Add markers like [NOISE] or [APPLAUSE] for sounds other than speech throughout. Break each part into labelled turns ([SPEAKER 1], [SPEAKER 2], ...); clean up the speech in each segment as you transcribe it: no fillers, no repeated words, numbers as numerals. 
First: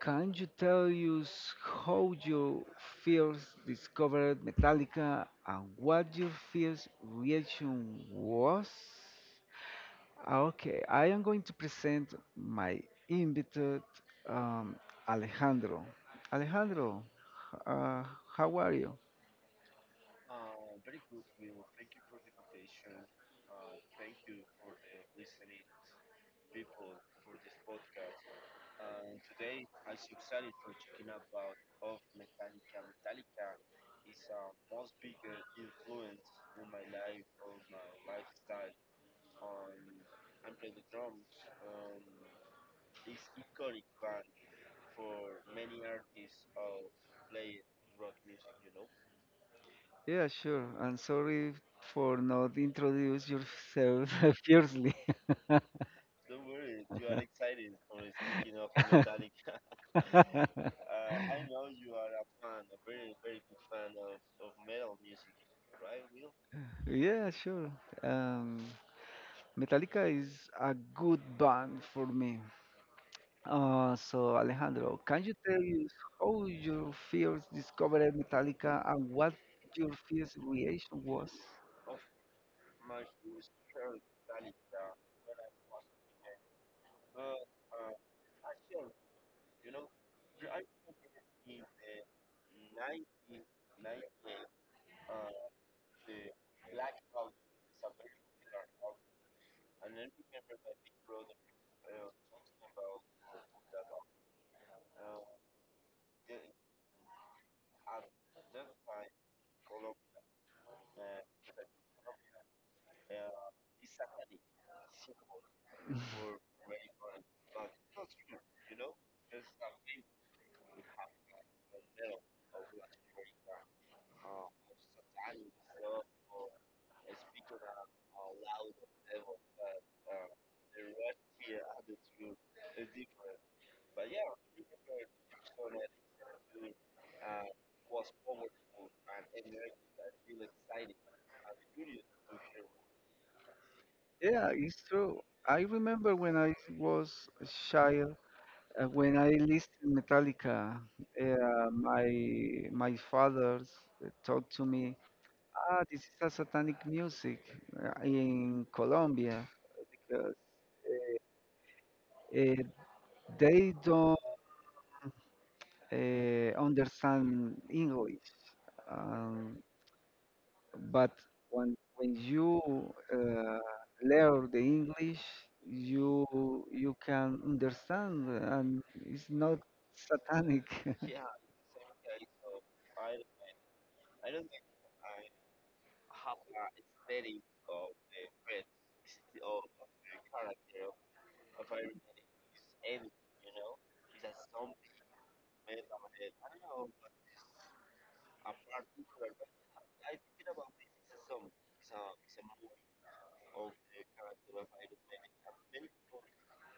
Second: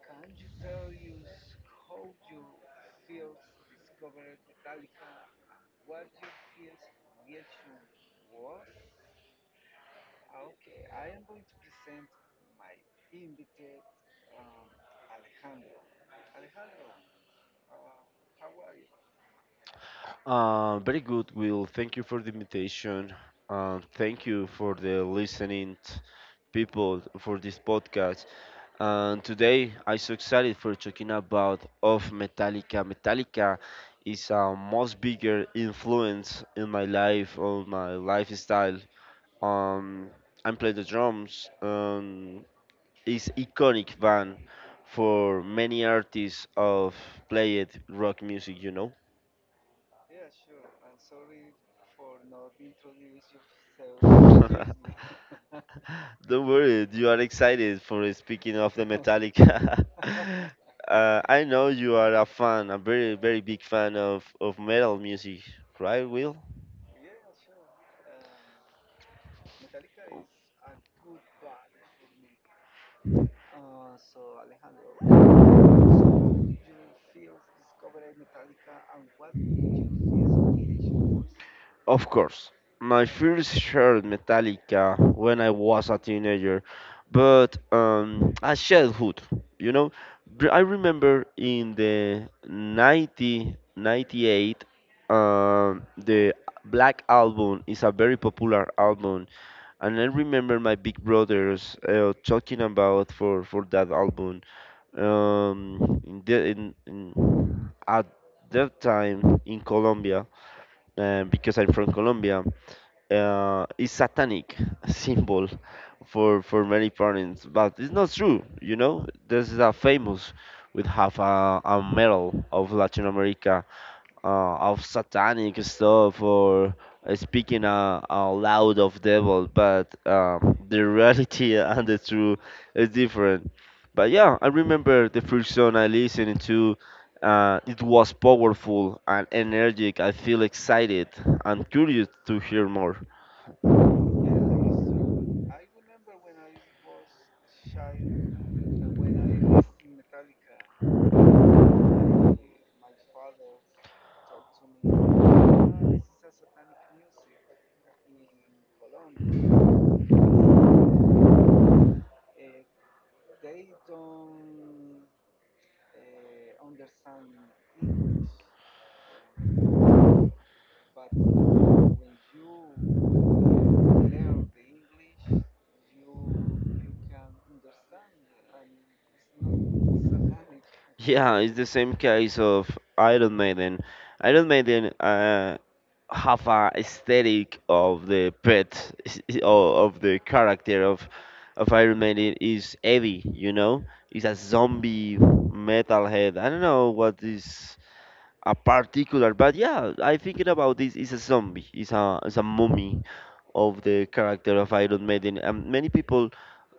[SPEAKER 1] Can you tell us how you first discovered Metallica and what your first reaction was? Okay, I am going to present my invited um, Alejandro. Alejandro, uh, how are you?
[SPEAKER 2] Very good, Will. Thank you for the invitation. Thank you for the listening people for this podcast. And today I'm so excited for talking about of Metallica. Metallica is a most bigger influence in my life, on my lifestyle. Um, I play the drums. Is iconic band for many artists of played rock music.
[SPEAKER 1] Yeah, sure. I'm sorry for not introduce yourself [LAUGHS] fiercely.
[SPEAKER 2] [LAUGHS] Don't worry, you are excited for speaking of the Metallica. [LAUGHS]
[SPEAKER 1] [LAUGHS]
[SPEAKER 2] I know you are a fan, a very, very big fan of metal music, right, Will?
[SPEAKER 1] Yeah, sure. Um, Metallica is a good band for me. So Alejandro, can you tell us how your first discovered Metallica and what your first reaction was?
[SPEAKER 2] Of course, my first shared Metallica when I was a teenager, but a childhood, you know. I remember in the 90 98, the Black Album is a very popular album, and I remember my big brothers talking about for that album. In the, in, at that time in Colombia, because I'm from Colombia, is satanic [LAUGHS] symbol for
[SPEAKER 1] [LAUGHS]
[SPEAKER 2] many parents, but it's not true. You know, this is a famous with half a medal of Latin America of satanic stuff or speaking out loud of devil, but the reality [LAUGHS] and the truth is different. But yeah, I remember the first song I listened to. It was powerful and energetic. I feel excited and curious to hear more.
[SPEAKER 1] Yeah, it's true. I remember when I was a child. When I listen Metallica, my father talked to me, ah, this is a satanic music in Colombia because uh, they don't understand English. Um, but when you uh, learn the English, you can understand, and it's not satanic. [LAUGHS]
[SPEAKER 2] Yeah, it's the same case of Iron Maiden. Iron Maiden have a aesthetic of the pet [LAUGHS] or of the character of Iron Maiden is heavy, you know. It's a zombie metalhead. I don't know what is a particular, but yeah, I thinking about this. It's a zombie. It's a mummy of the character of Iron Maiden, and many people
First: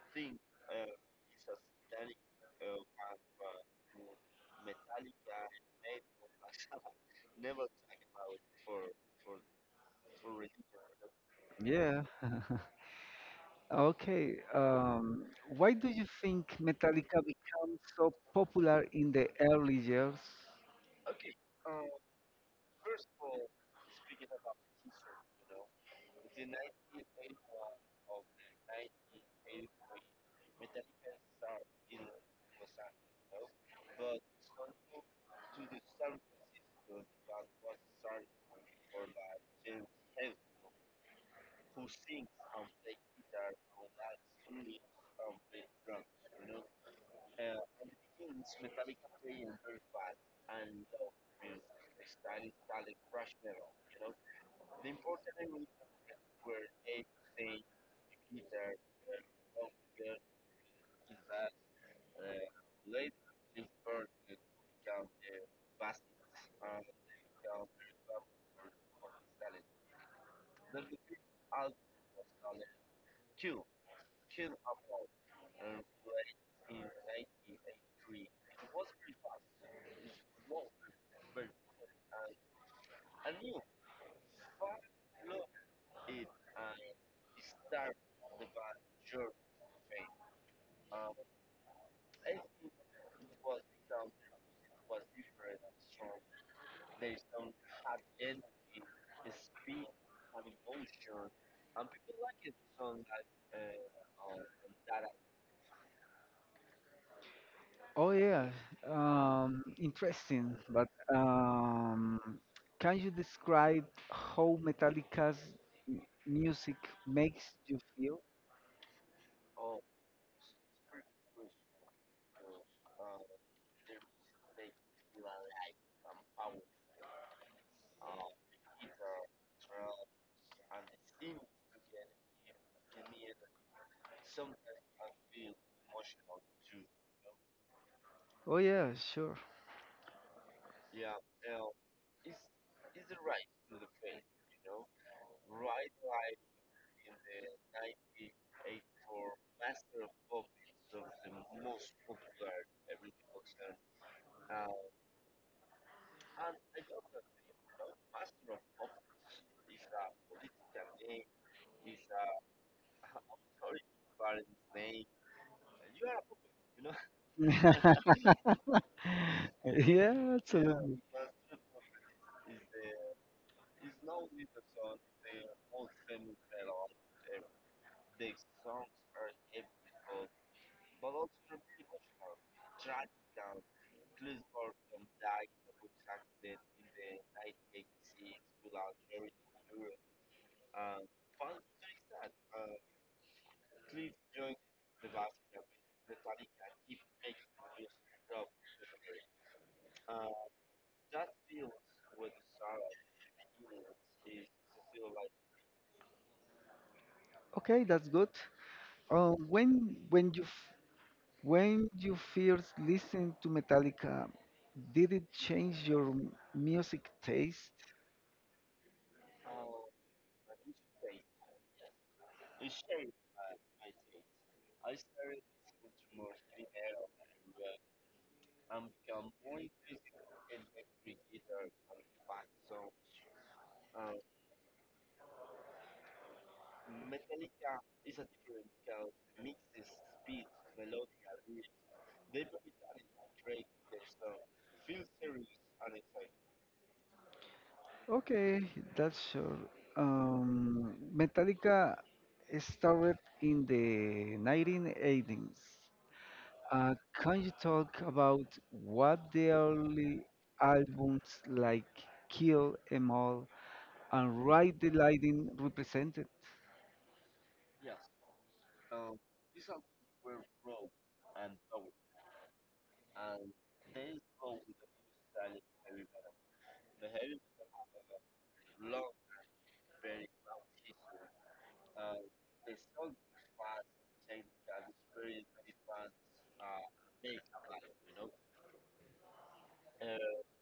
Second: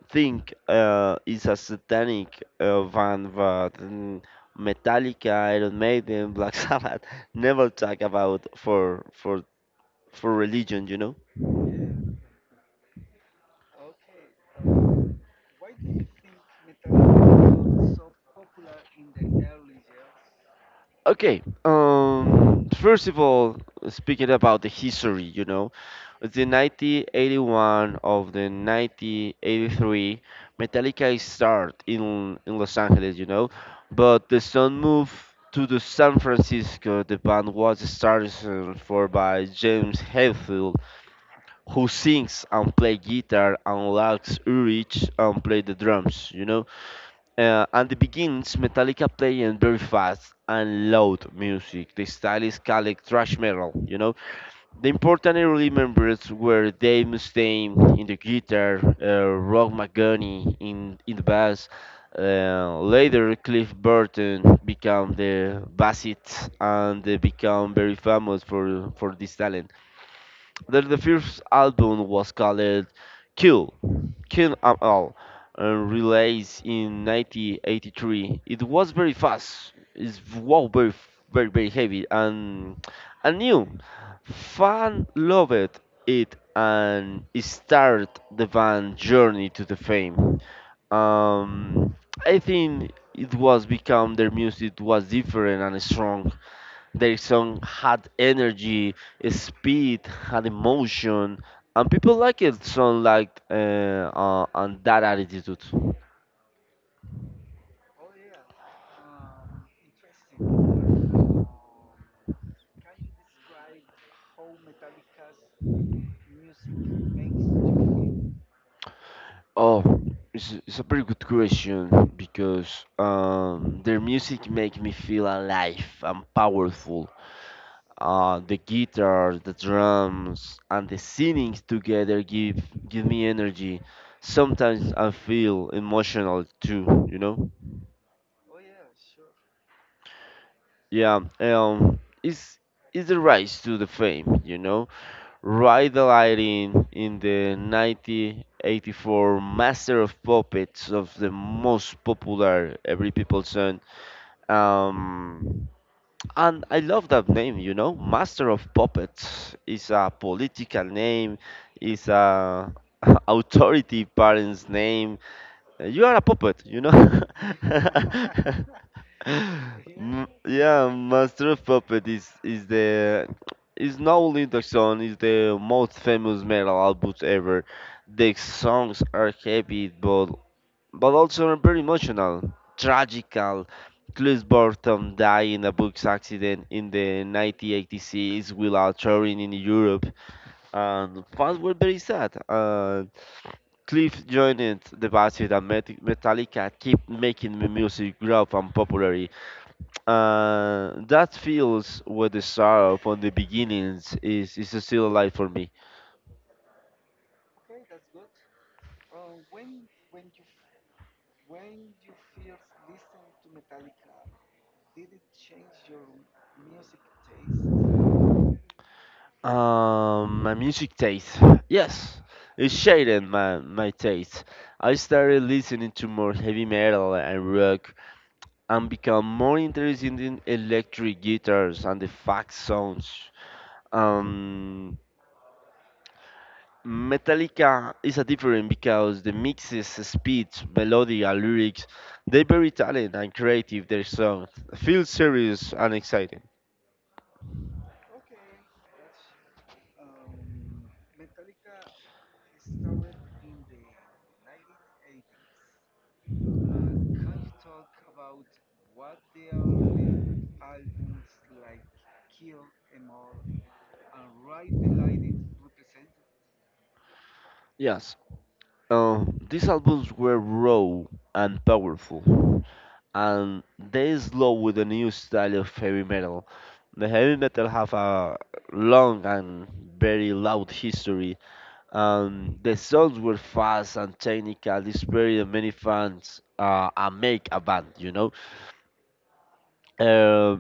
[SPEAKER 2] think is a satanic band, but mm, Metallica, Iron Maiden, Black [LAUGHS] Sabbath never talk about for religion, you know.
[SPEAKER 1] Yeah. Okay. Why do you think Metallica became so popular in the early years?
[SPEAKER 2] Okay. First of all, speaking about the history, you know, the 1981 of the 1983, Metallica is start in Los Angeles, you know, but the sound moved to the San Francisco. The band was started for by James Hetfield, who sings and play guitar, and Lars Ulrich and play the drums, you know. And it begins Metallica playing very fast and loud music. The style is called like thrash metal, you know. The important remembers were Dave Mustaine in the guitar, Rob McGonagall in the bass. Later, Cliff Burton became the bassist and they became very famous for this talent. The first album was called Kill, Ken Amal relays in 1983. It was very fast. It's wow, very heavy and new. Fan loved it and started the band journey to the fame. Um, I think it was become their music was different and strong. Their song had energy, speed, had emotion, and people like it. Song like and that attitude.
[SPEAKER 1] Oh yeah, interesting. But um, can you describe how Metallica's m- music makes you feel?
[SPEAKER 2] Oh, it's a pretty good question because their music make me feel alive and powerful. The guitar, the drums, and the singing together give me energy. Sometimes I feel emotional too, you know.
[SPEAKER 1] Oh yeah, sure.
[SPEAKER 2] Yeah, it's the rise to the fame, you know. Ride the lighting in the 1984 Master of Puppets of the most popular every people song. Um, and I love that name, you know. Master of Puppets is a political name, is a [LAUGHS] authority parent's name. You are a puppet, you know.
[SPEAKER 1] [LAUGHS] [LAUGHS] Yeah,
[SPEAKER 2] [LAUGHS] Mm, yeah,
[SPEAKER 1] absolutely.
[SPEAKER 2] Master of Puppet is not only the song is the most famous metal album ever. The songs are heavy, but also are very emotional, tragical. Cliff Burton died in a bus accident in the 1986 while touring in Europe, and fans were very sad. Cliff joined the Buzzfeed and Metallica keep making music grow and popular. That feels what the sorrow from the beginnings is still alive for me.
[SPEAKER 1] Okay, that's good. Uh, when when you When you first listened to Metallica, did it change your music taste?
[SPEAKER 2] My music taste, yes, it shaded my taste. I started listening to more heavy metal and rock, and become more interested in electric guitars and the fax sounds. Um, Metallica is a different because the mixes, speeds, melody, and lyrics, they're very talented and creative. Their songs feel serious and exciting.
[SPEAKER 1] Okay, that's sure. Metallica started in the 1980s. Uh, can you talk about what the early albums like Kill 'Em All and Ride the Lightning represented?
[SPEAKER 2] Yes, uh, these albums were raw and powerful, and they slow with the new style of heavy metal. The heavy metal have a long and very loud history, and the songs were fast and technical, inspiring many fans and make a band, you know. Uh,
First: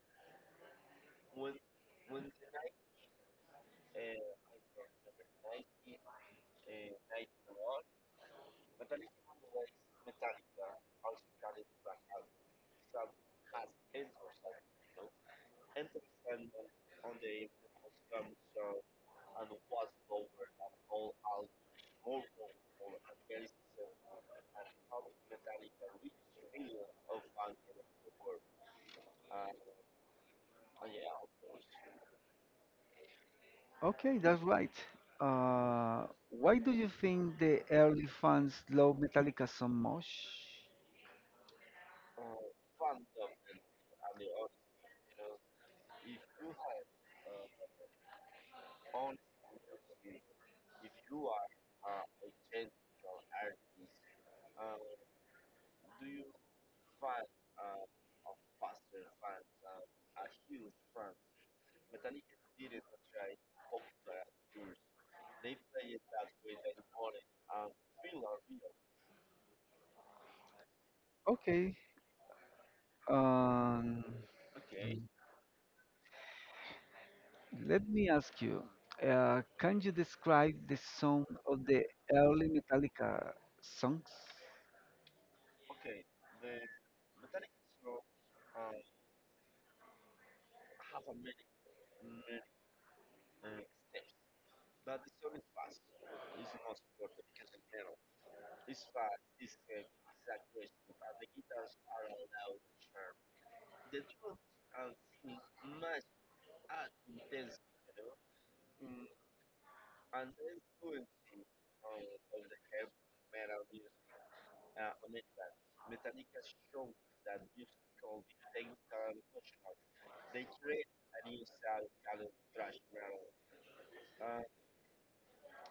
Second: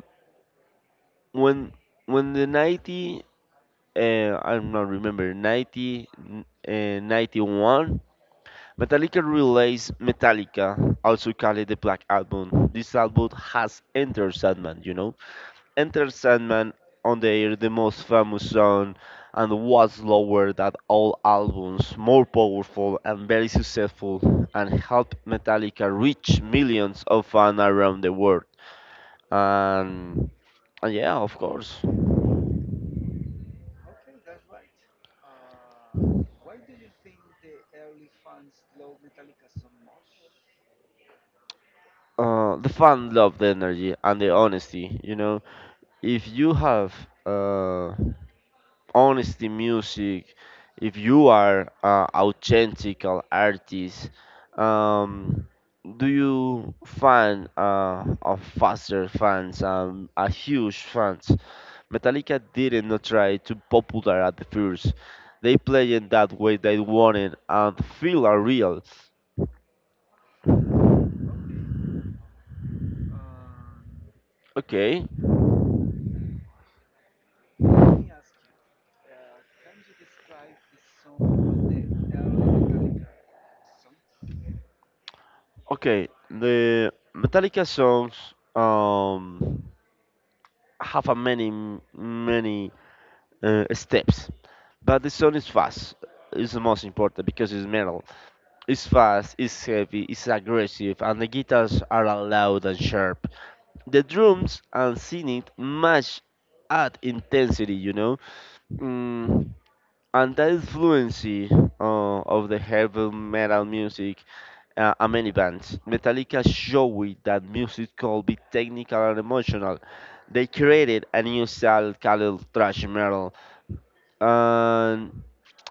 [SPEAKER 2] when when the 90 uh, I'm not remember 90 91 Metallica released Metallica also called the Black Album. This album has Enter Sandman, you know. Enter Sandman on the air the most famous song and was lower than all albums, more powerful and very successful and helped Metallica reach millions of fans around the world. And, and yeah, of course.
[SPEAKER 1] Okay, that's right. Why do you think the early fans love Metallica so much?
[SPEAKER 2] The fan love the energy and the honesty, you know, if you have uh, honesty music, if you are authentic artist, um, do you find a faster fans, a huge fans. Metallica didn't not try to popular at the first. They play in that way they wanted and feel are real.
[SPEAKER 1] Okay, um,
[SPEAKER 2] Okay,
[SPEAKER 1] let me ask you, can you describe the sound of the early Metallica songs?
[SPEAKER 2] Okay, the Metallica songs um, have a many many steps, but the song is fast. It's the most important because it's metal. It's fast, it's heavy, it's aggressive, and the guitars are loud and sharp. The drums and singing match at intensity, you know, mm, and that fluency of the heavy metal music and many bands. Metallica showed that music could be technical and emotional. They created a new style called thrash metal, and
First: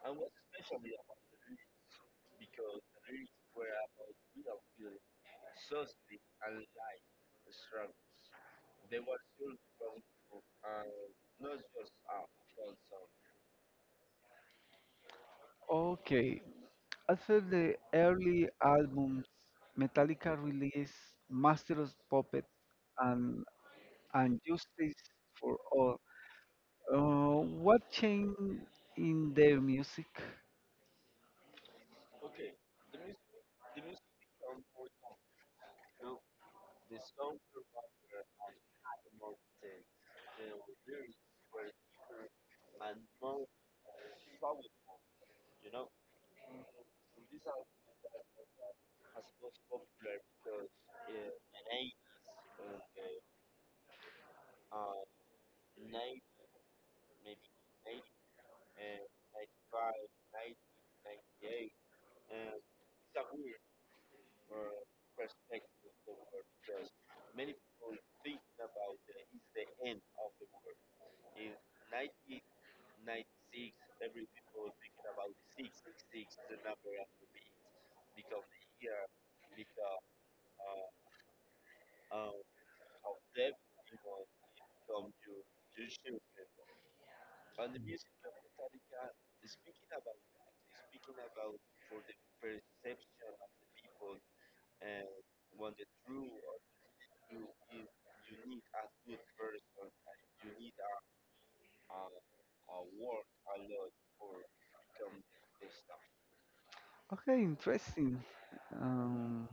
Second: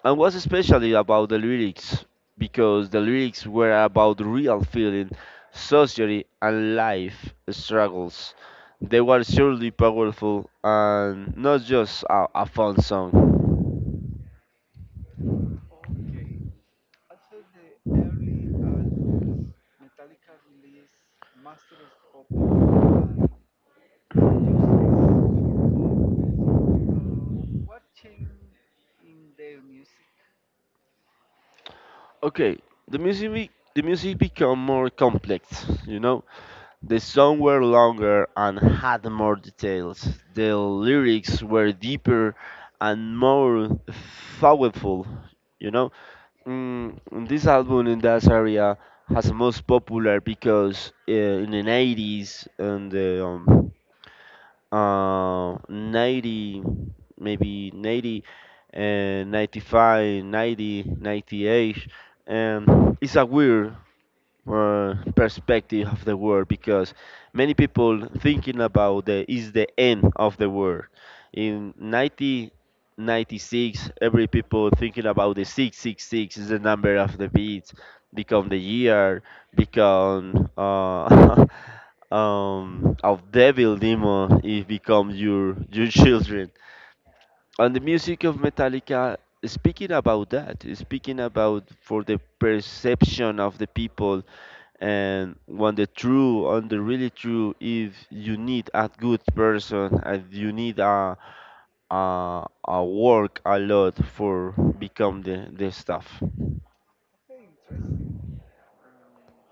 [SPEAKER 2] was especially about the lyrics because the lyrics were about real feeling, society, and life struggles. They were surely powerful and not just a fun song.
[SPEAKER 1] Okay, after the early albums, Metallica released Master of Puppets and Justice for All. What change in their music?
[SPEAKER 2] Okay, the music become more complex, you know. The songs were longer and had more details. The lyrics were deeper and more thoughtful, you know. Mm, this album in that area has most popular because in the 90s and the um, uh, 90 maybe 90 uh, 95 90 98, it's a weird perspective of the world because many people thinking about the is the end of the world in 1996. Every people thinking about the 666 is the number of the beats, become the year, become [LAUGHS] of devil demon, it become your children. And the music of Metallica speaking about that, speaking about for the perception of the people, and when the true on the really true, if you need a good person and you need a work a lot for become the stuff.
[SPEAKER 1] Okay, interesting. Um,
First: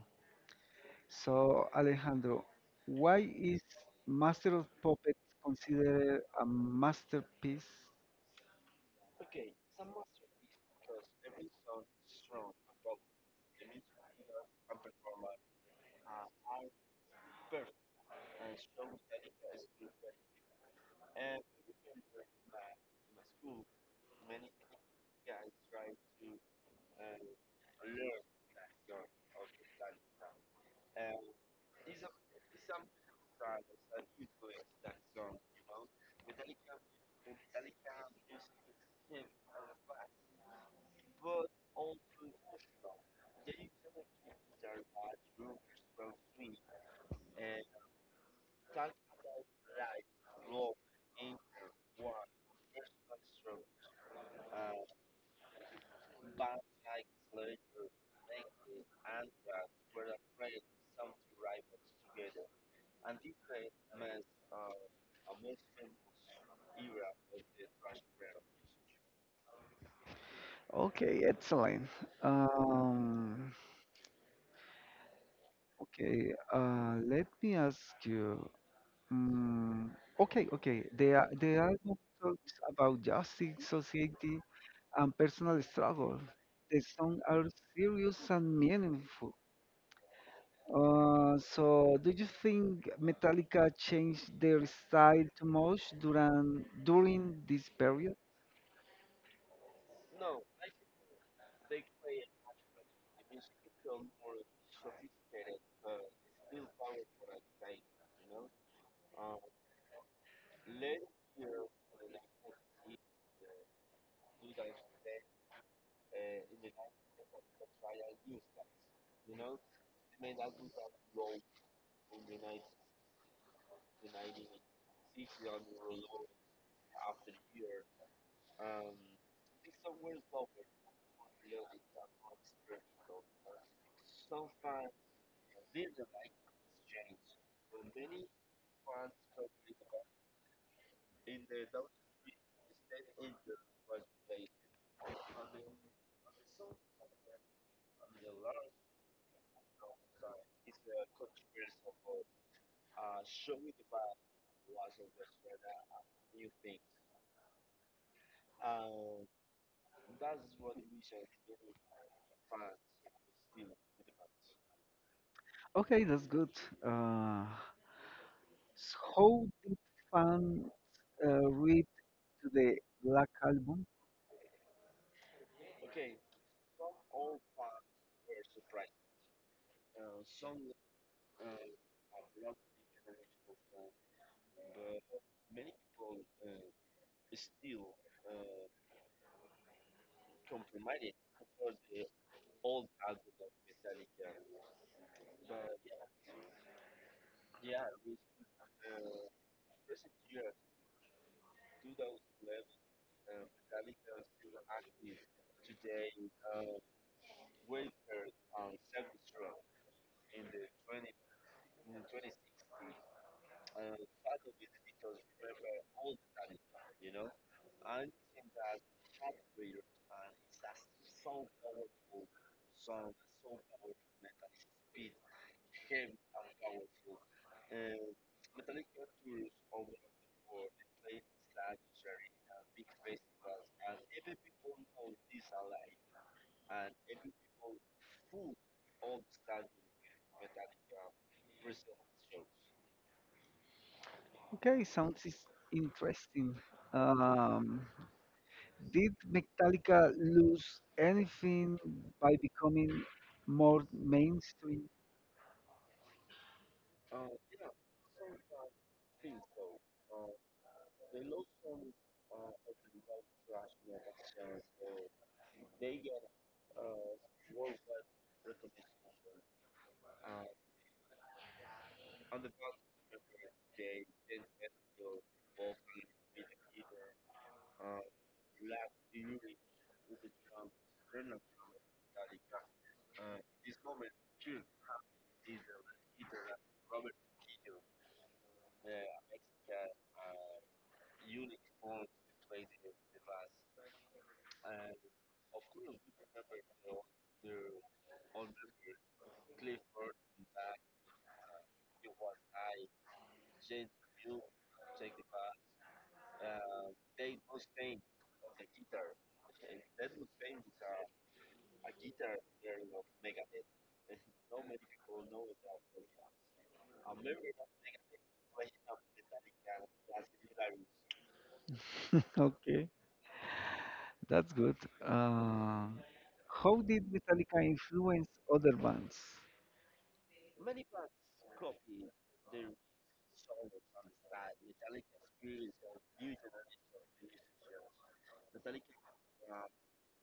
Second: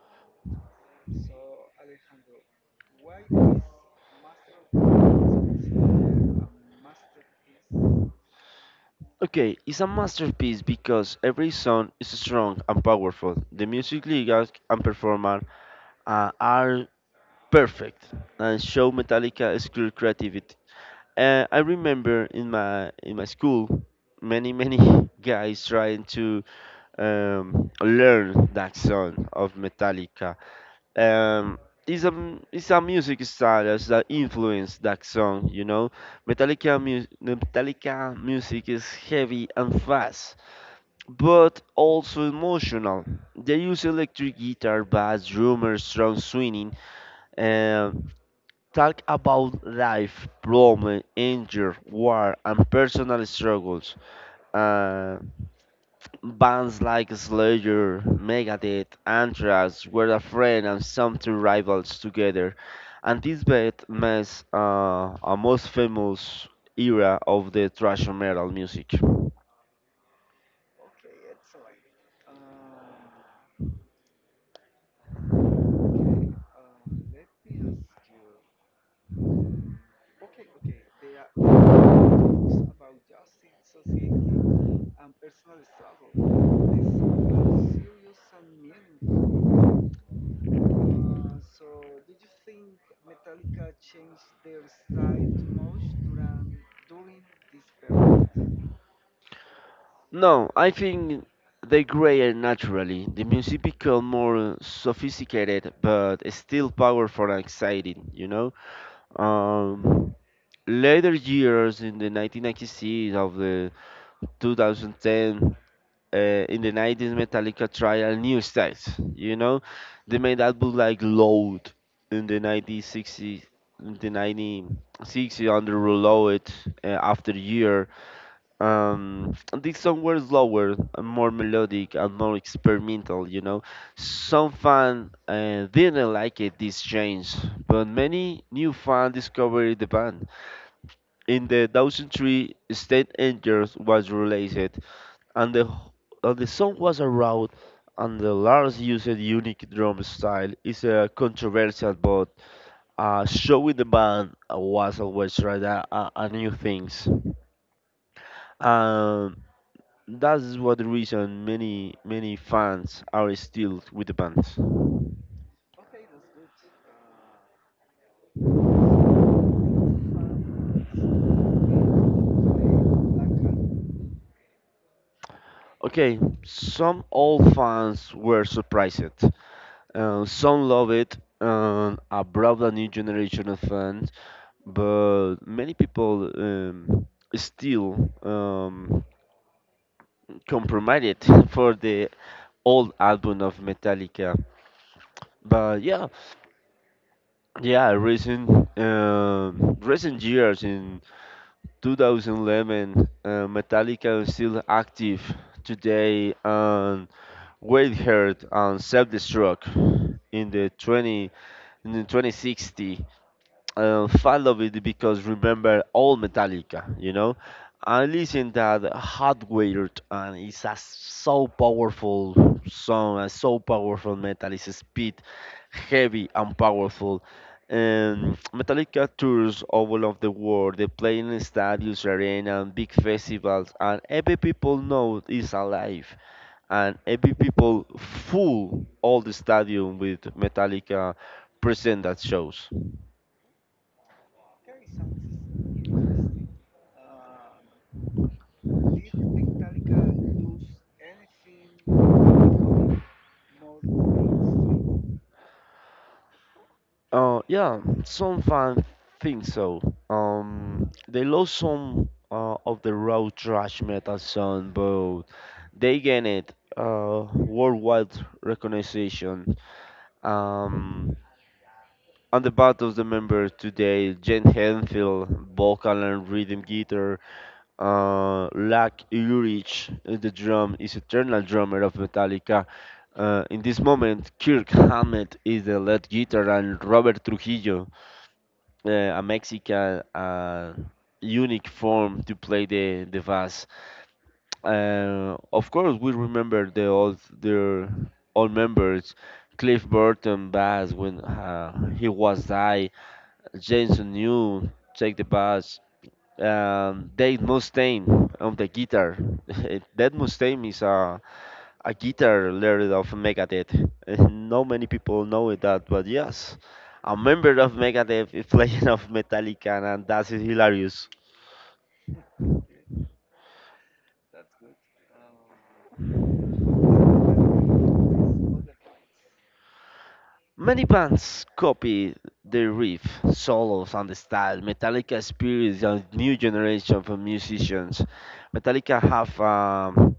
[SPEAKER 1] so, Alejandro, why is Master of Puppets considered a masterpiece?
[SPEAKER 2] Okay, it's a masterpiece because every song is strong and powerful. The music, lyrics and performance are perfect and show Metallica's clear creativity. I remember in my school, many [LAUGHS] guys trying to learn that song of Metallica. Um, it's a music style that's that influenced that song. You know, Metallica mu- Metallica music is heavy and fast, but also emotional. They use electric guitar, bass, drummers, strong swinging, and talk about life, problem, anger, war, and personal struggles. Uh, Bands like Slayer, Megadeth, Anthrax were a friend and something rivals together, and this band marks a most famous era of the thrash metal music.
[SPEAKER 1] Okay, excellent. Um, okay, let me ask you. Mm, okay, okay. The album talks about justice, society, and personal struggle. The songs are serious and meaningful. So, do you think Metallica changed their style too much during this period?
[SPEAKER 2] No, I think they grew naturally. The music became more sophisticated, but still powerful and exciting. You know, um, later years in the 1996 of the 2010, uh, in the 90s Metallica tried a new styles, you know. They made albums like Load in the 1960s, in the 1960s under Reload, after year. um these songs were slower and more melodic and more experimental, you know. Some fans didn't like it this change, but many new fans discovered the band. In the 2003 State Angels was released, and the song was around, and the Lars used unique drum style. It's a controversial, but showing the band was always trying a new things. um that's what the reason many fans are still with the band.
[SPEAKER 1] Okay, that's good. Uh, how did fans read to the Black Album?
[SPEAKER 2] Okay, some old fans were surprised. Some love it and a brought a new generation of fans, but many people still compromised [LAUGHS] for the old album of Metallica. But yeah, yeah, recent recent years in 2011, Metallica is still active today on Wade Heard on Self Destruct in the 20 in the 2060, fan of it because remember all Metallica, you know. I listen that Hot Wired and it's a so powerful song, a so powerful metal. It's speed, heavy and powerful. And Metallica tours all over the world. They play in stadiums, arena, and big festivals, and every people know is alive. And every people full all the stadium with Metallica present that shows.
[SPEAKER 1] Okay, sounds is interesting. Um, did Metallica lose anything by becoming more mainstream?
[SPEAKER 2] Yeah, some fans think so. They lost some of the raw thrash metal sound, but they gained it worldwide recognition. Um, on the back of the members today, Jen Henfield, vocal and rhythm guitar, Lack Ulrich, the drum, is eternal drummer of Metallica. In this moment, Kirk Hammett is the lead guitar, and Robert Trujillo a Mexican unique form to play the bass. Of course, we remember the old their old members, Cliff Burton bass when he was die, Jason New take the bass, Dave Mustaine on the guitar. [LAUGHS] Dave Mustaine is a guitar learned of Megadeth. [LAUGHS] Not many people know it that, but yes, a member of Megadeth is playing of Metallica, and that's hilarious.
[SPEAKER 1] [LAUGHS] Okay, that's good. Uh, how did Metallica influence other bands?
[SPEAKER 2] Many bands copy the riff, solos, and the style. Metallica spirits a new generation of musicians. Metallica have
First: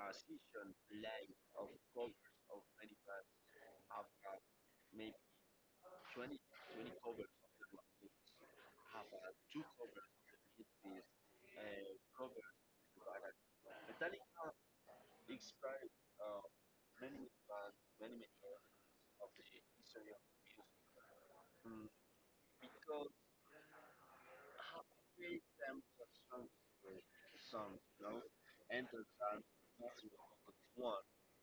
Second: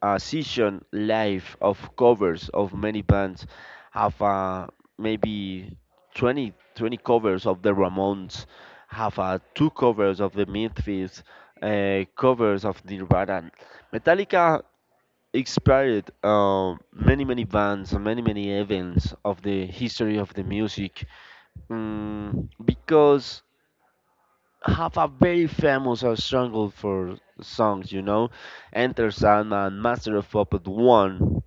[SPEAKER 2] a session live of covers of many bands have maybe 20 20 covers of the Ramones, have two covers of the Memphis, covers of Nirvana. Metallica inspired many many bands, many many events of the history of the music, because have a very famous or struggle for songs, Enter Sandman, Master of Puppet One,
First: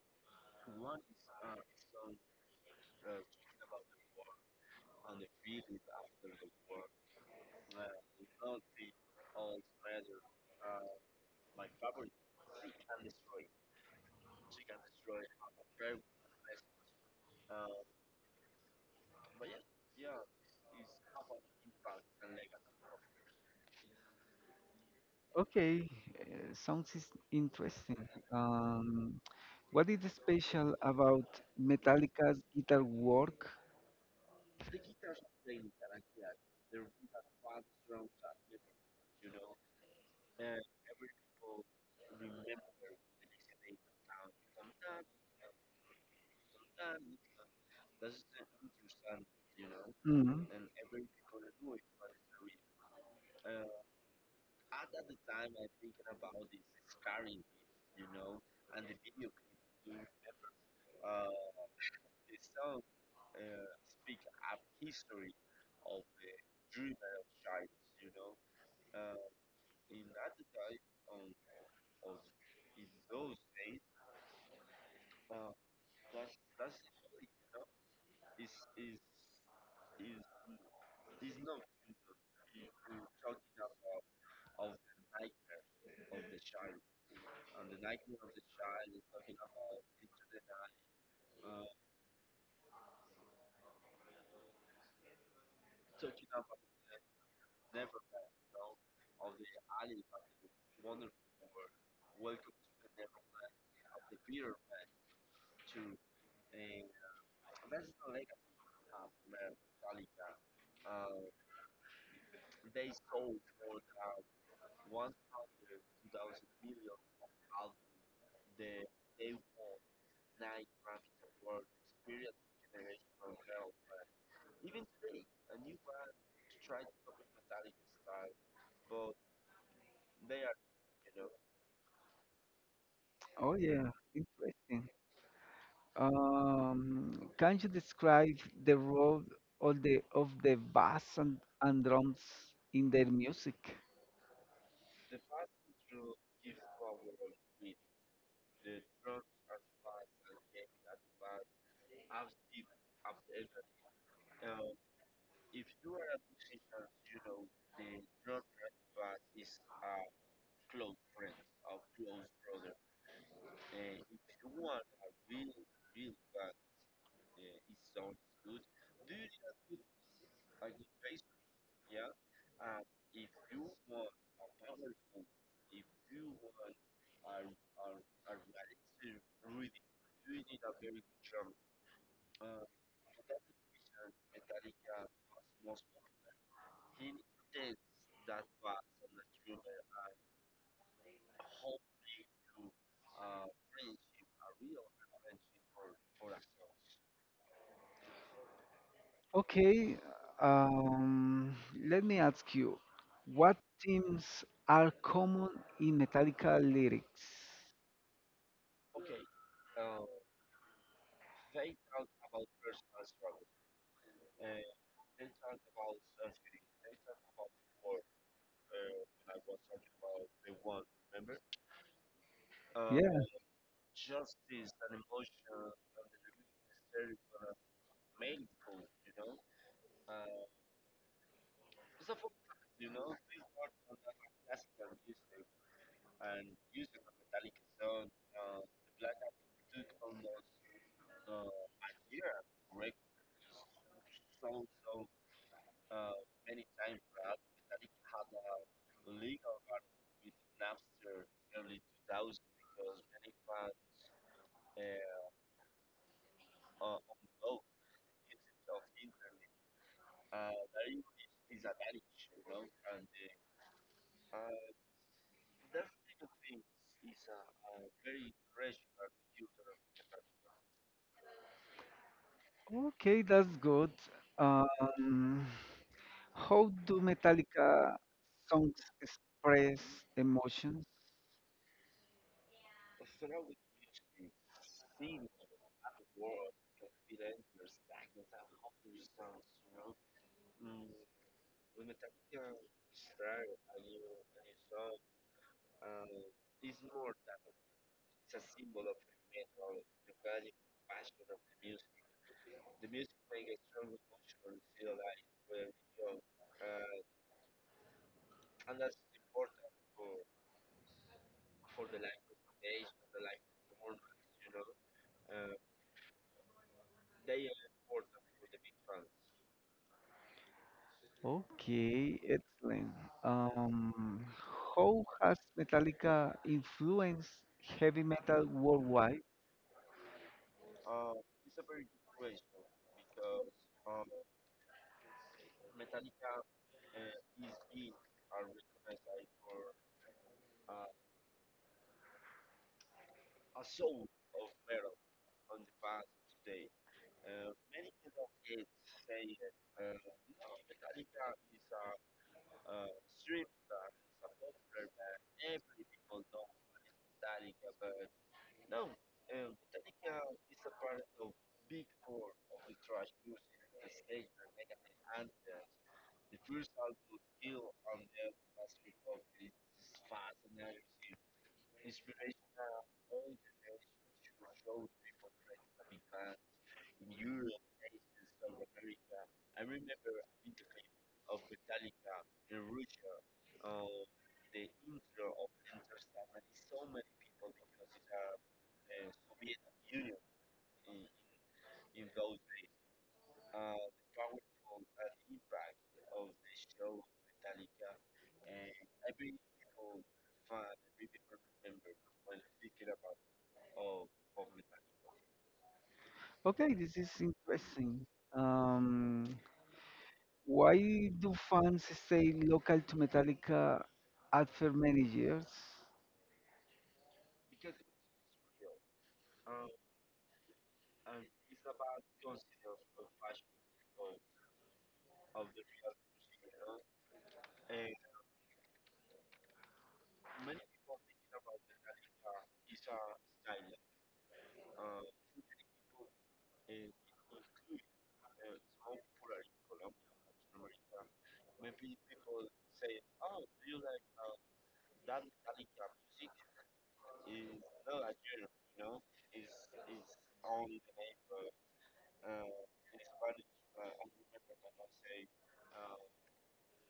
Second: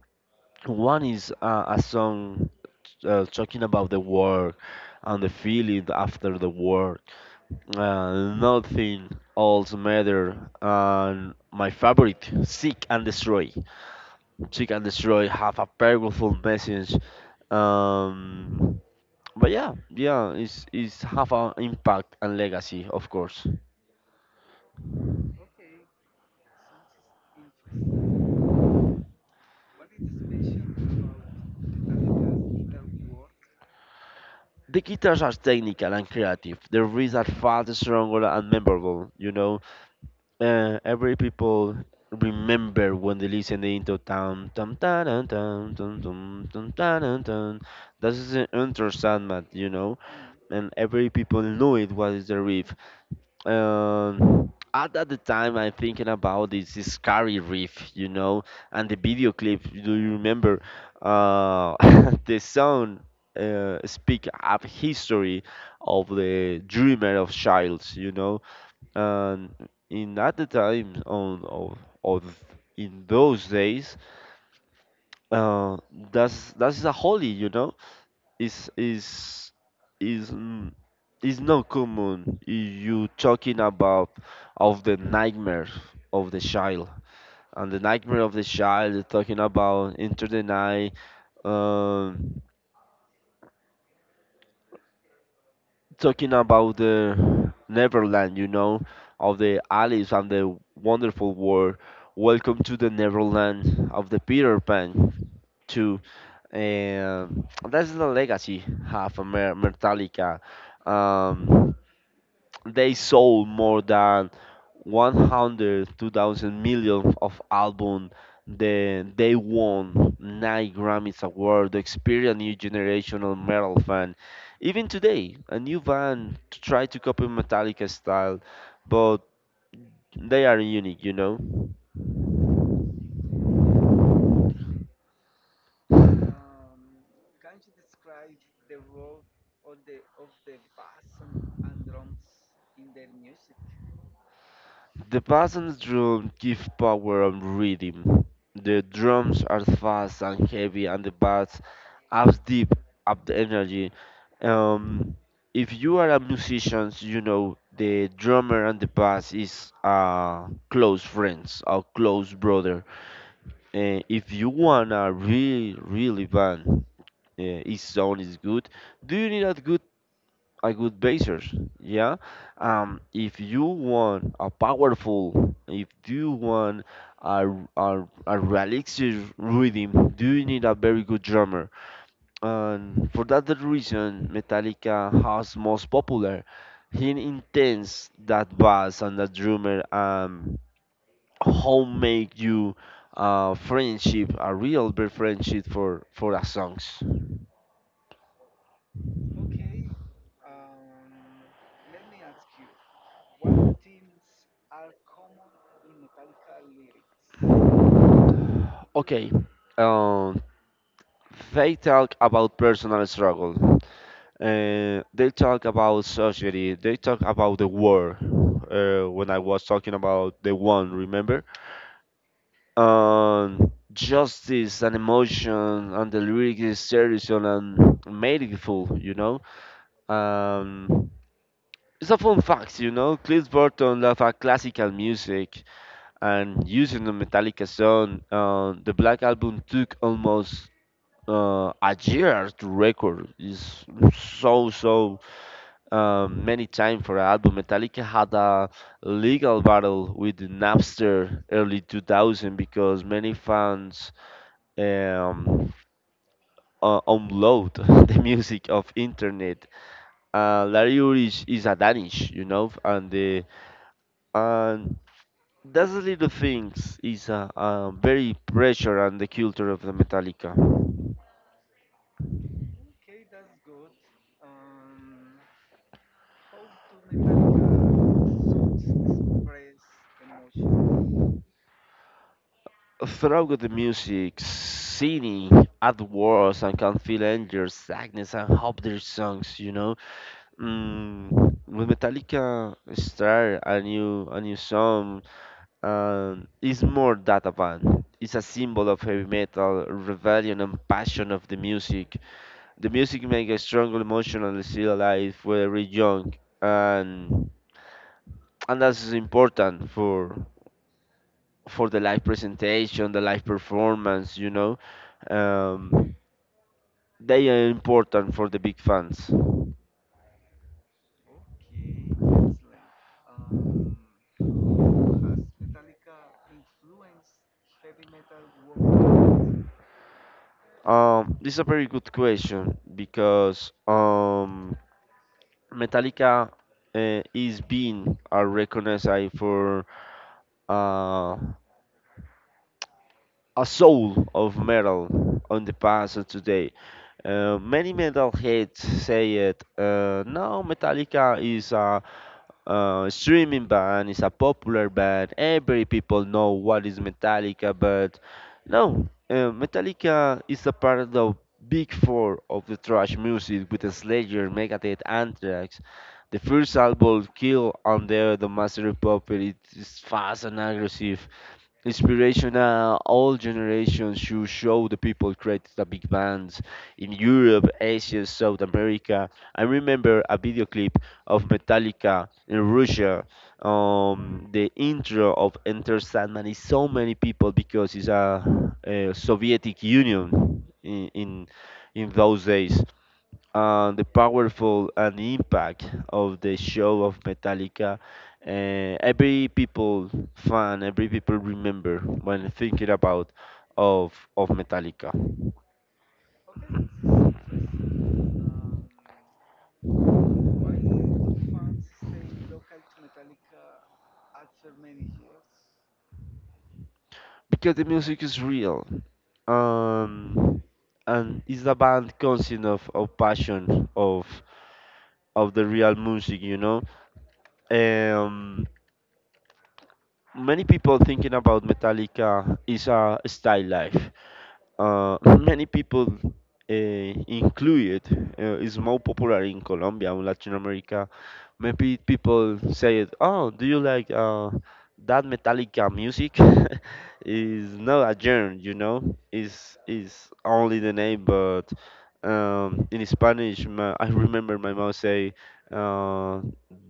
[SPEAKER 2] one is a song talking about the war and the feeling after the war. Nothing else matter. And my favorite, Seek and Destroy. Seek and Destroy have a powerful message. Um, but yeah, yeah, it's have an impact and legacy, of course.
[SPEAKER 1] Okay, sounds is interesting. Um, what is special about Metallica's guitar work?
[SPEAKER 2] The guitars are technical and creative. The riffs are fast, strong, and memorable. Every people remember when they listen the into tam tam tam tam tam tam tam tam tam tam. That is an intro sound,
[SPEAKER 1] Mm.
[SPEAKER 2] and every people knew it was the riff. At that time, I'm thinking about this scary riff, and the video clip. Do you remember? Uh, [LAUGHS] the song speak up history of the dreamer of childs, you know, and in at the time on of, in those days uh that's a holy, you know, is is is is not common you talking about of the nightmare of the child, and the nightmare of the child talking about into the night. Um Talking about the Neverland, you know, of the Alice and the Wonderful World. Welcome to the Neverland of the Peter Pan. To And that's the legacy of Metallica. Um, they sold more than 100, 2,000 million of album. Then they won nine grammys award the experience new generation of metal fan. Even today a new band try to copy Metallica style, but they are unique, you know.
[SPEAKER 1] Oh yeah, interesting. Can you describe the role of the bass and drums in their music?
[SPEAKER 2] The basson's drum give power and rhythm. The drums are fast and heavy, and the bass adds deep up the energy. Um, if you are a musician, you know the drummer and the bass is close friends or close brother. If you wanna really, really band, his sound is good. Do you need a good basis? Yeah. If you want a powerful, if you want a, a realistic rhythm, do you need a very good drummer? And for that reason, Metallica has most popular. He intends that bass and that drummer how make you friendship a real big friendship for the songs.
[SPEAKER 1] Okay, um, let me ask you, what themes are common in Metallica lyrics?
[SPEAKER 2] Okay, um, they talk about personal struggle. And they talk about society, they talk about the war, when I was talking about the one remember,
[SPEAKER 1] Yeah,
[SPEAKER 2] justice and emotion, and the lyric is serious and meaningful, you know. um it's a fun fact, you know. Cliff Burton loved classical music, and using the Metallica song, the Black Album took almost a year to record. It's so so many times for an album. Metallica had a legal battle with Napster early 2000 because many fans um, unload [LAUGHS] the music of internet. Larry Ulrich is a Danish, you know, and those little things is a very pressure on the culture of the Metallica.
[SPEAKER 1] okay, that's good. Um, how do Metallica songs express emotions?
[SPEAKER 2] Throughout the music, singing at wars and can feel anger, sadness, and hope their songs, you know. Mm, with Metallica Star, a new song, is more that a band. It's a symbol of heavy metal, rebellion, and passion of the music. The music makes a strong, emotional, still alive, whether we young, and and that's important for the live presentation, the live performance. Um, they are important for the big fans.
[SPEAKER 1] Okay, excellent. Um, how has Metallica influenced heavy metal worldwide?
[SPEAKER 2] This is a very good question because Metallica is being recognized for uh, a soul of metal on the past and today. Many metalheads say it. Now Metallica is a streaming band, is a popular band. Every people know what is Metallica, but no, Metallica is a part of the big four of the thrash music with Slayer, Megadeth, Anthrax. The first album, Kill on the Master of Puppets, is fast and aggressive. Inspiration, all generations should show the people created the big bands in Europe, Asia, South America. I remember a video clip of Metallica in Russia. The intro of Enter Sandman is so many people because it's a Soviet Union in those days and the powerful and impact of the show of Metallica. Every people fan, every people remember when thinking about of Metallica.
[SPEAKER 1] Okay, this is interesting. Um, why do fans stay local to Metallica after many years?
[SPEAKER 2] Because the music is real, um, and it's a band conscious of passion of the real music, you know. Um, Many people thinking about Metallica is a style life [LAUGHS] many people include is more popular in Colombia and Latin America. Maybe people say it, oh, do you like that Metallica music? [LAUGHS] Is not a genre, you know. Is only the name, but in Spanish, my, [LAUGHS] I remember my mom say. Uh,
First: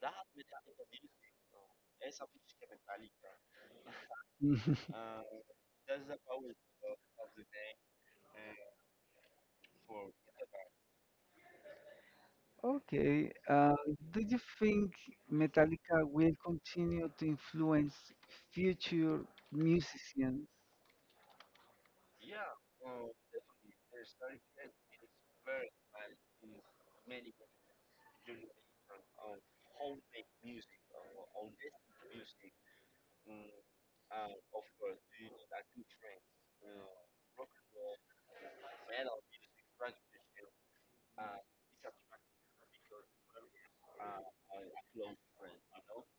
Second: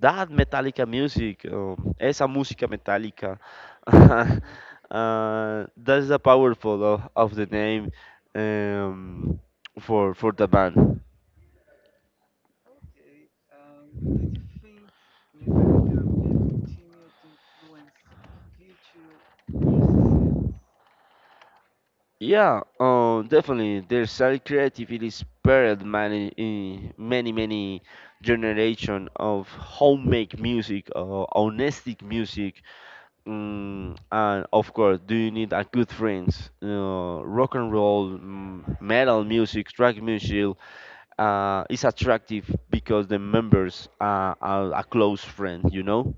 [SPEAKER 2] that Metallica music, esa música metálica, [LAUGHS]
[SPEAKER 1] [LAUGHS]
[SPEAKER 2] That's the powerful of the name, um, for the band.
[SPEAKER 1] Okay, do you think Metallica will continue to influence future musicians?
[SPEAKER 2] Yeah, definitely. Their side creativity spared many, in many, many generation of homemade music or honestic music. And of course, do you need a good friends? Rock and roll, metal music, track music is attractive because the members are a close friend, you know?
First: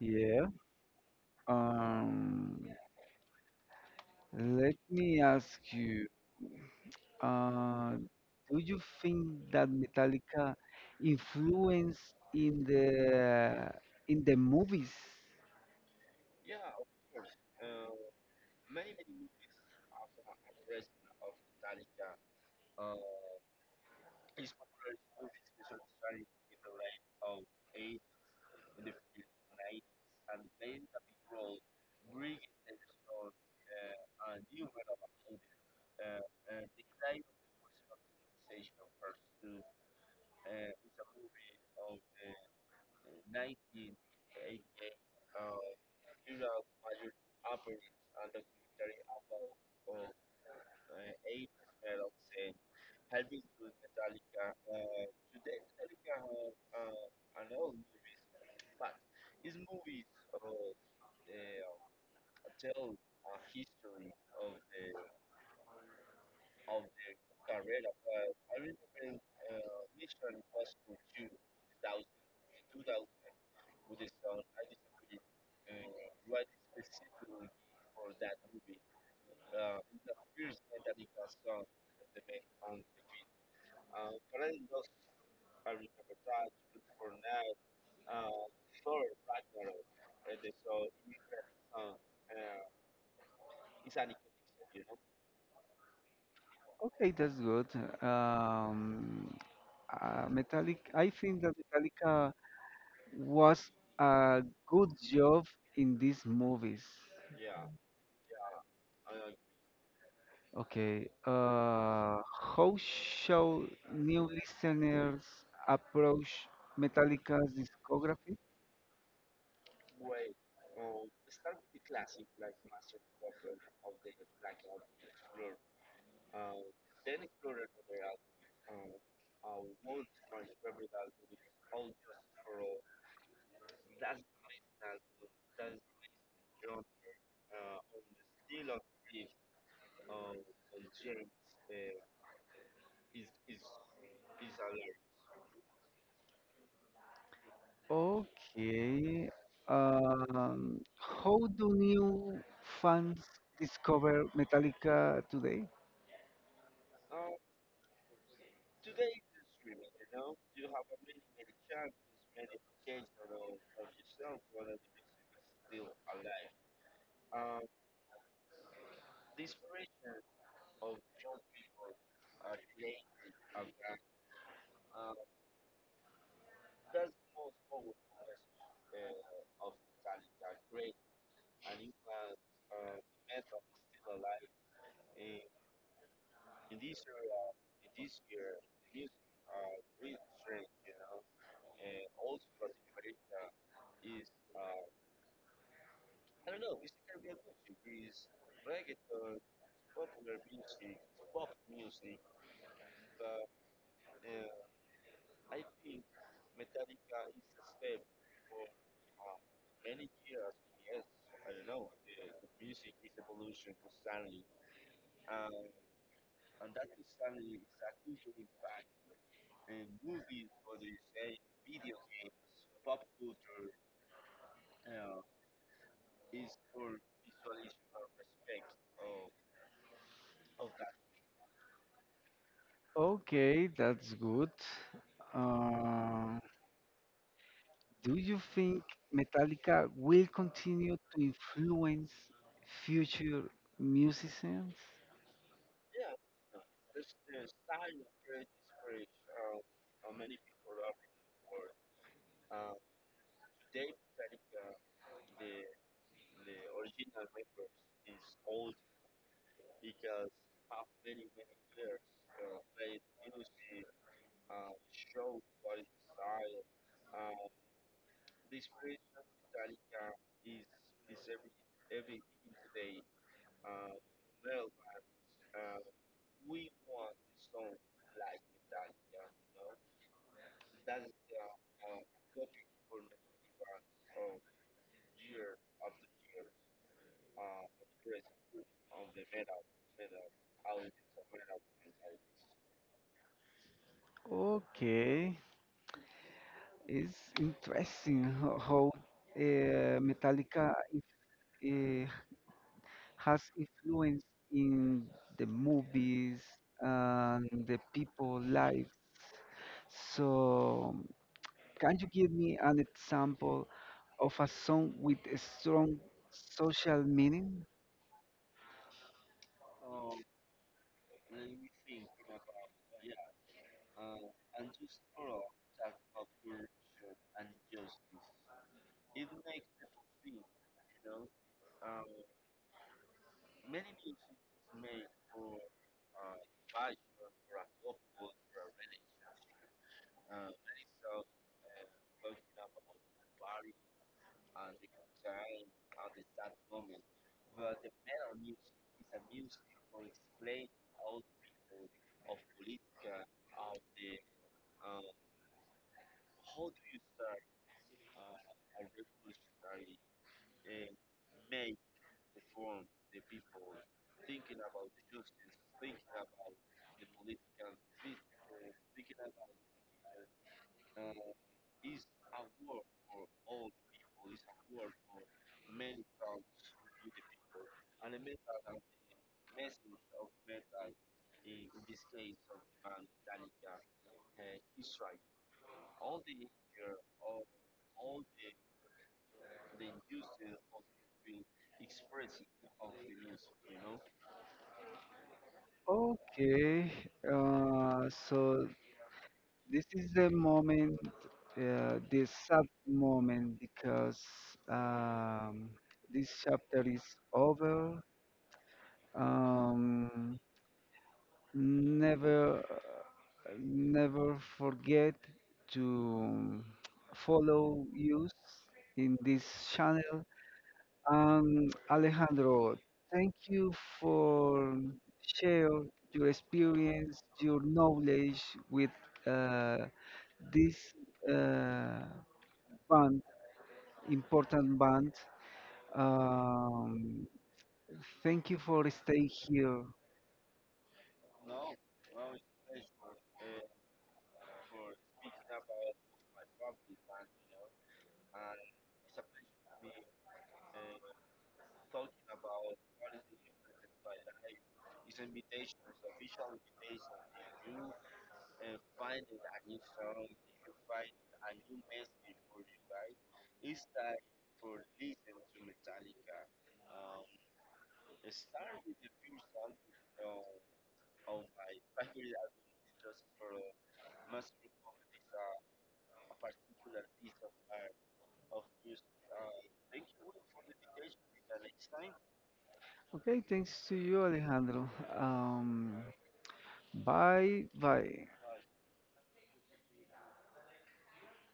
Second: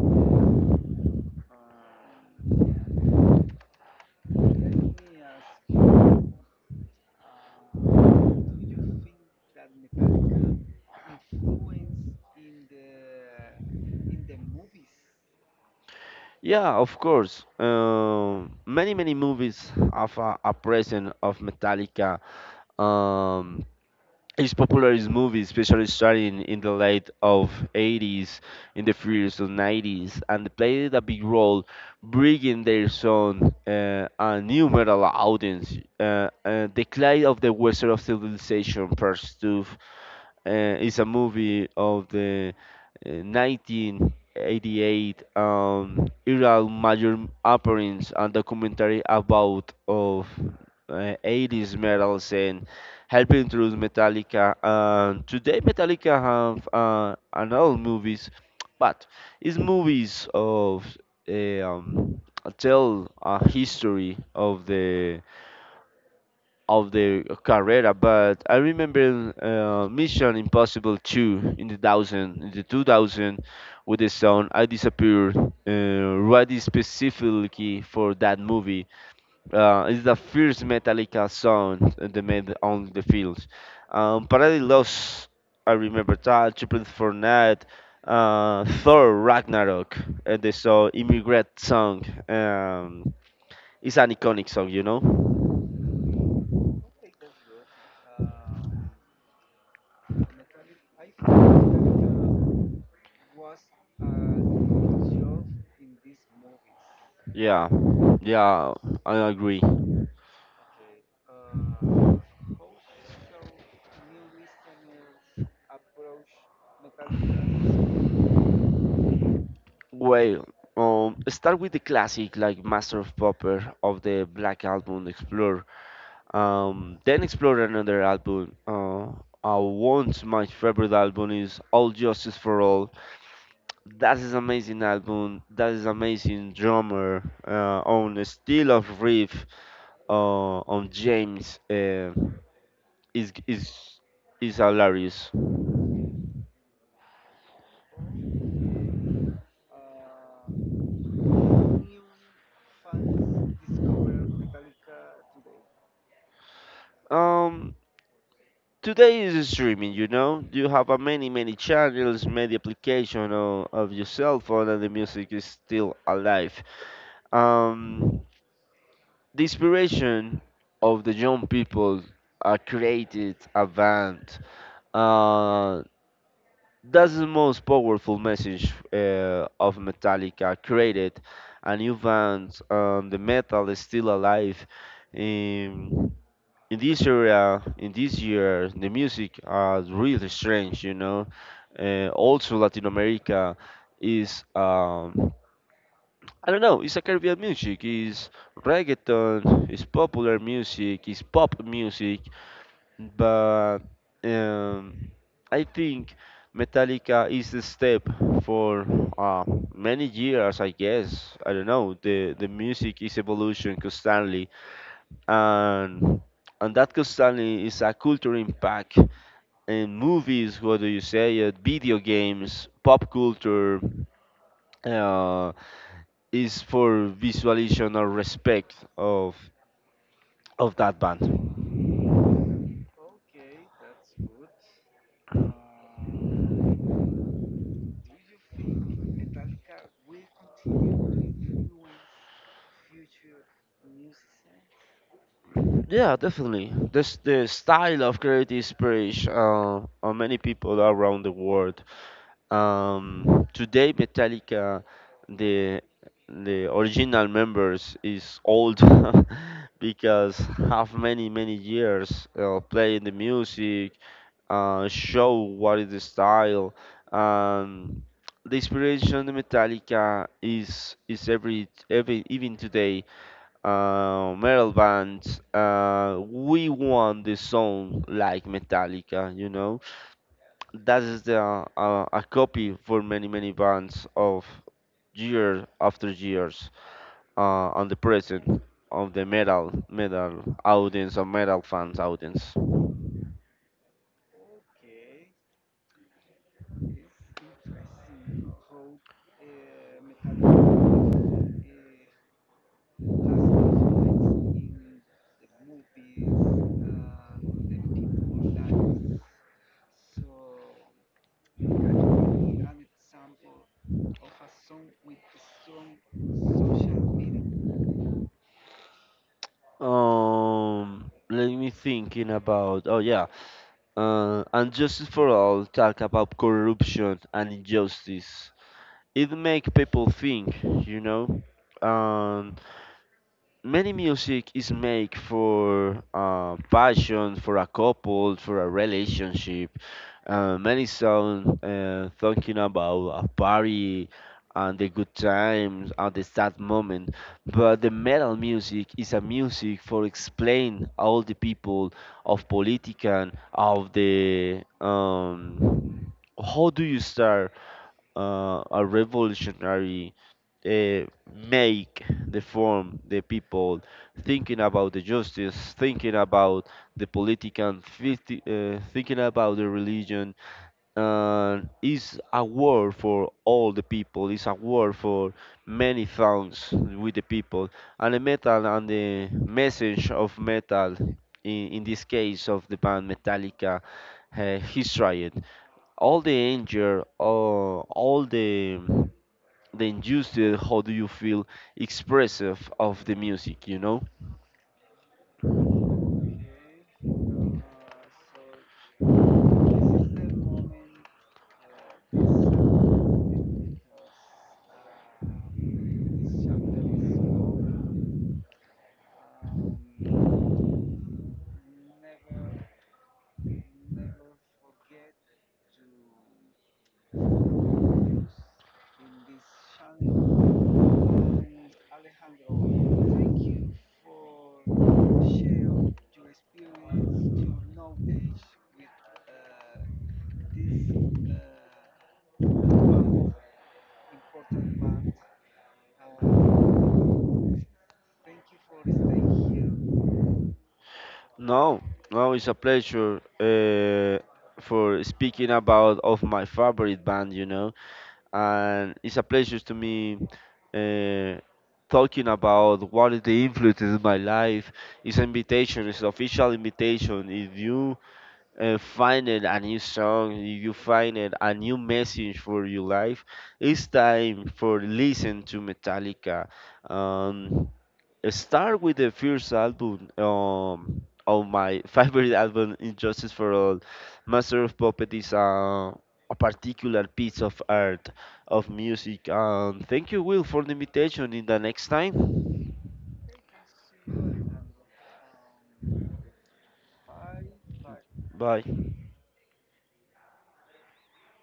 [SPEAKER 1] Yeah. Um, let me ask you, uh, do you think that Metallica influence in the in the movies?
[SPEAKER 2] Yeah, of course. Many many movies have a presence of Metallica. Um, it's popular in movies, especially starting in the late of 80s, in the previous of 90s, and they played a big role, bringing their sound a new metal audience. Decline of the Western of civilization, part two, it's a movie of the 1988, Iran major appearance and documentary about of 80s metal scene helping through Metallica. And today Metallica have another movies, but it's movies of uh, um, tell a history of the Carrera, but I remember Mission Impossible 2 in the thousand, in the 2000, with the song "I Disappeared," ready specifically for that movie. It's the first Metallica song they made on the field. Paradise Lost. I remember that. Triple for Night, Thor Ragnarok, and they saw Immigrant song. Um, it's an iconic song, you know.
[SPEAKER 1] Okay, that's good. Um, Metallic, I think that Metallica was a good job in these movies.
[SPEAKER 2] Yeah, yeah, I agree.
[SPEAKER 1] Okay, how shall new listeners approach Metallica's discography?
[SPEAKER 2] Well, start with the classic like Master of Popper of the Black Album Explore. Then explore another album. I want my favorite album is All Justice for All. That is amazing album. That is amazing drummer on the Steel of Reef on James is is is hilarious.
[SPEAKER 1] Okay. How do new fans discover Metallica today?
[SPEAKER 2] Um, Today is streaming, you know. You have a many many channels, many application of your cell phone, and the music is still alive. Um, the inspiration of the young people created a band. Uh, that's the most powerful message of Metallica. Created a new band. The metal is still alive. Um, in this area in this year the music are really strange, you know. Also Latin America is I don't know, it's a Caribbean music, is reggaeton, is popular music, is pop music, but um I think Metallica is the step for uh, many years, I guess. I don't know, the music is evolution constantly, and and that constantly is a culture impact in movies, what do you say, video games, pop culture, uh, is for visualization or respect of that band.
[SPEAKER 1] Okay, that's good. Uh, do you think Metallica will continue to influence future musicians?
[SPEAKER 2] Yeah, definitely, this the style of creative inspiration on many people around the world. Today, Metallica, the the original members is old [LAUGHS] because have many many years playing the music, show what is the style. Um, the inspiration of Metallica is every even today. Metal bands, we want the song like Metallica, you know that is the a copy for many many bands of year after years on the present of the metal audience or metal fans audience.
[SPEAKER 1] Okay, it's interesting [LAUGHS] how Metallica, uh, has influence in the movies and the people lives. So, can you give me an example of a song with a strong social meaning?
[SPEAKER 2] Let me thinking about oh yeah, and justice for all talk about corruption and injustice. It make people think, you know. um, Many music is made for passion, for a couple, for a relationship. Many song talking about a party and the good times and the sad moment. But the metal music is a music for explain all the people of political of the how do you start a revolutionary uh, make the form the people thinking about the justice, thinking about the political 50, thinking about the religion, and is a war for all the people. It's a war for many thousands with the people, and the metal and the message of metal in this case of the band Metallica, history all the anger, all the injustice, how do you feel expressive of the music, you know?
[SPEAKER 1] Okay, so this is the moment, the sad moment because um, this chapter is over. Um, Never, never forget to follow us in this channel. And Alejandro, thank you for share your experience, your knowledge with uh, this uh, band, important band. Um, thank you for staying here.
[SPEAKER 2] No, no, it's a pleasure for speaking about of my favorite band, you know, and it's a pleasure to me uh, talking about what is the influence in my life. It's an invitation, it's an official invitation. If you and finding a new song, you finding a new message for your life. It's time for listen to Metallica. Um, Start with the first album of my [LAUGHS] favorite album, Injustice for All. Master of Puppet is a particular piece of art, of music. Thank you, Will, for the invitation. In the next time,
[SPEAKER 1] Okay, thanks to you, Alejandro. Um, Bye, bye.
[SPEAKER 2] bye.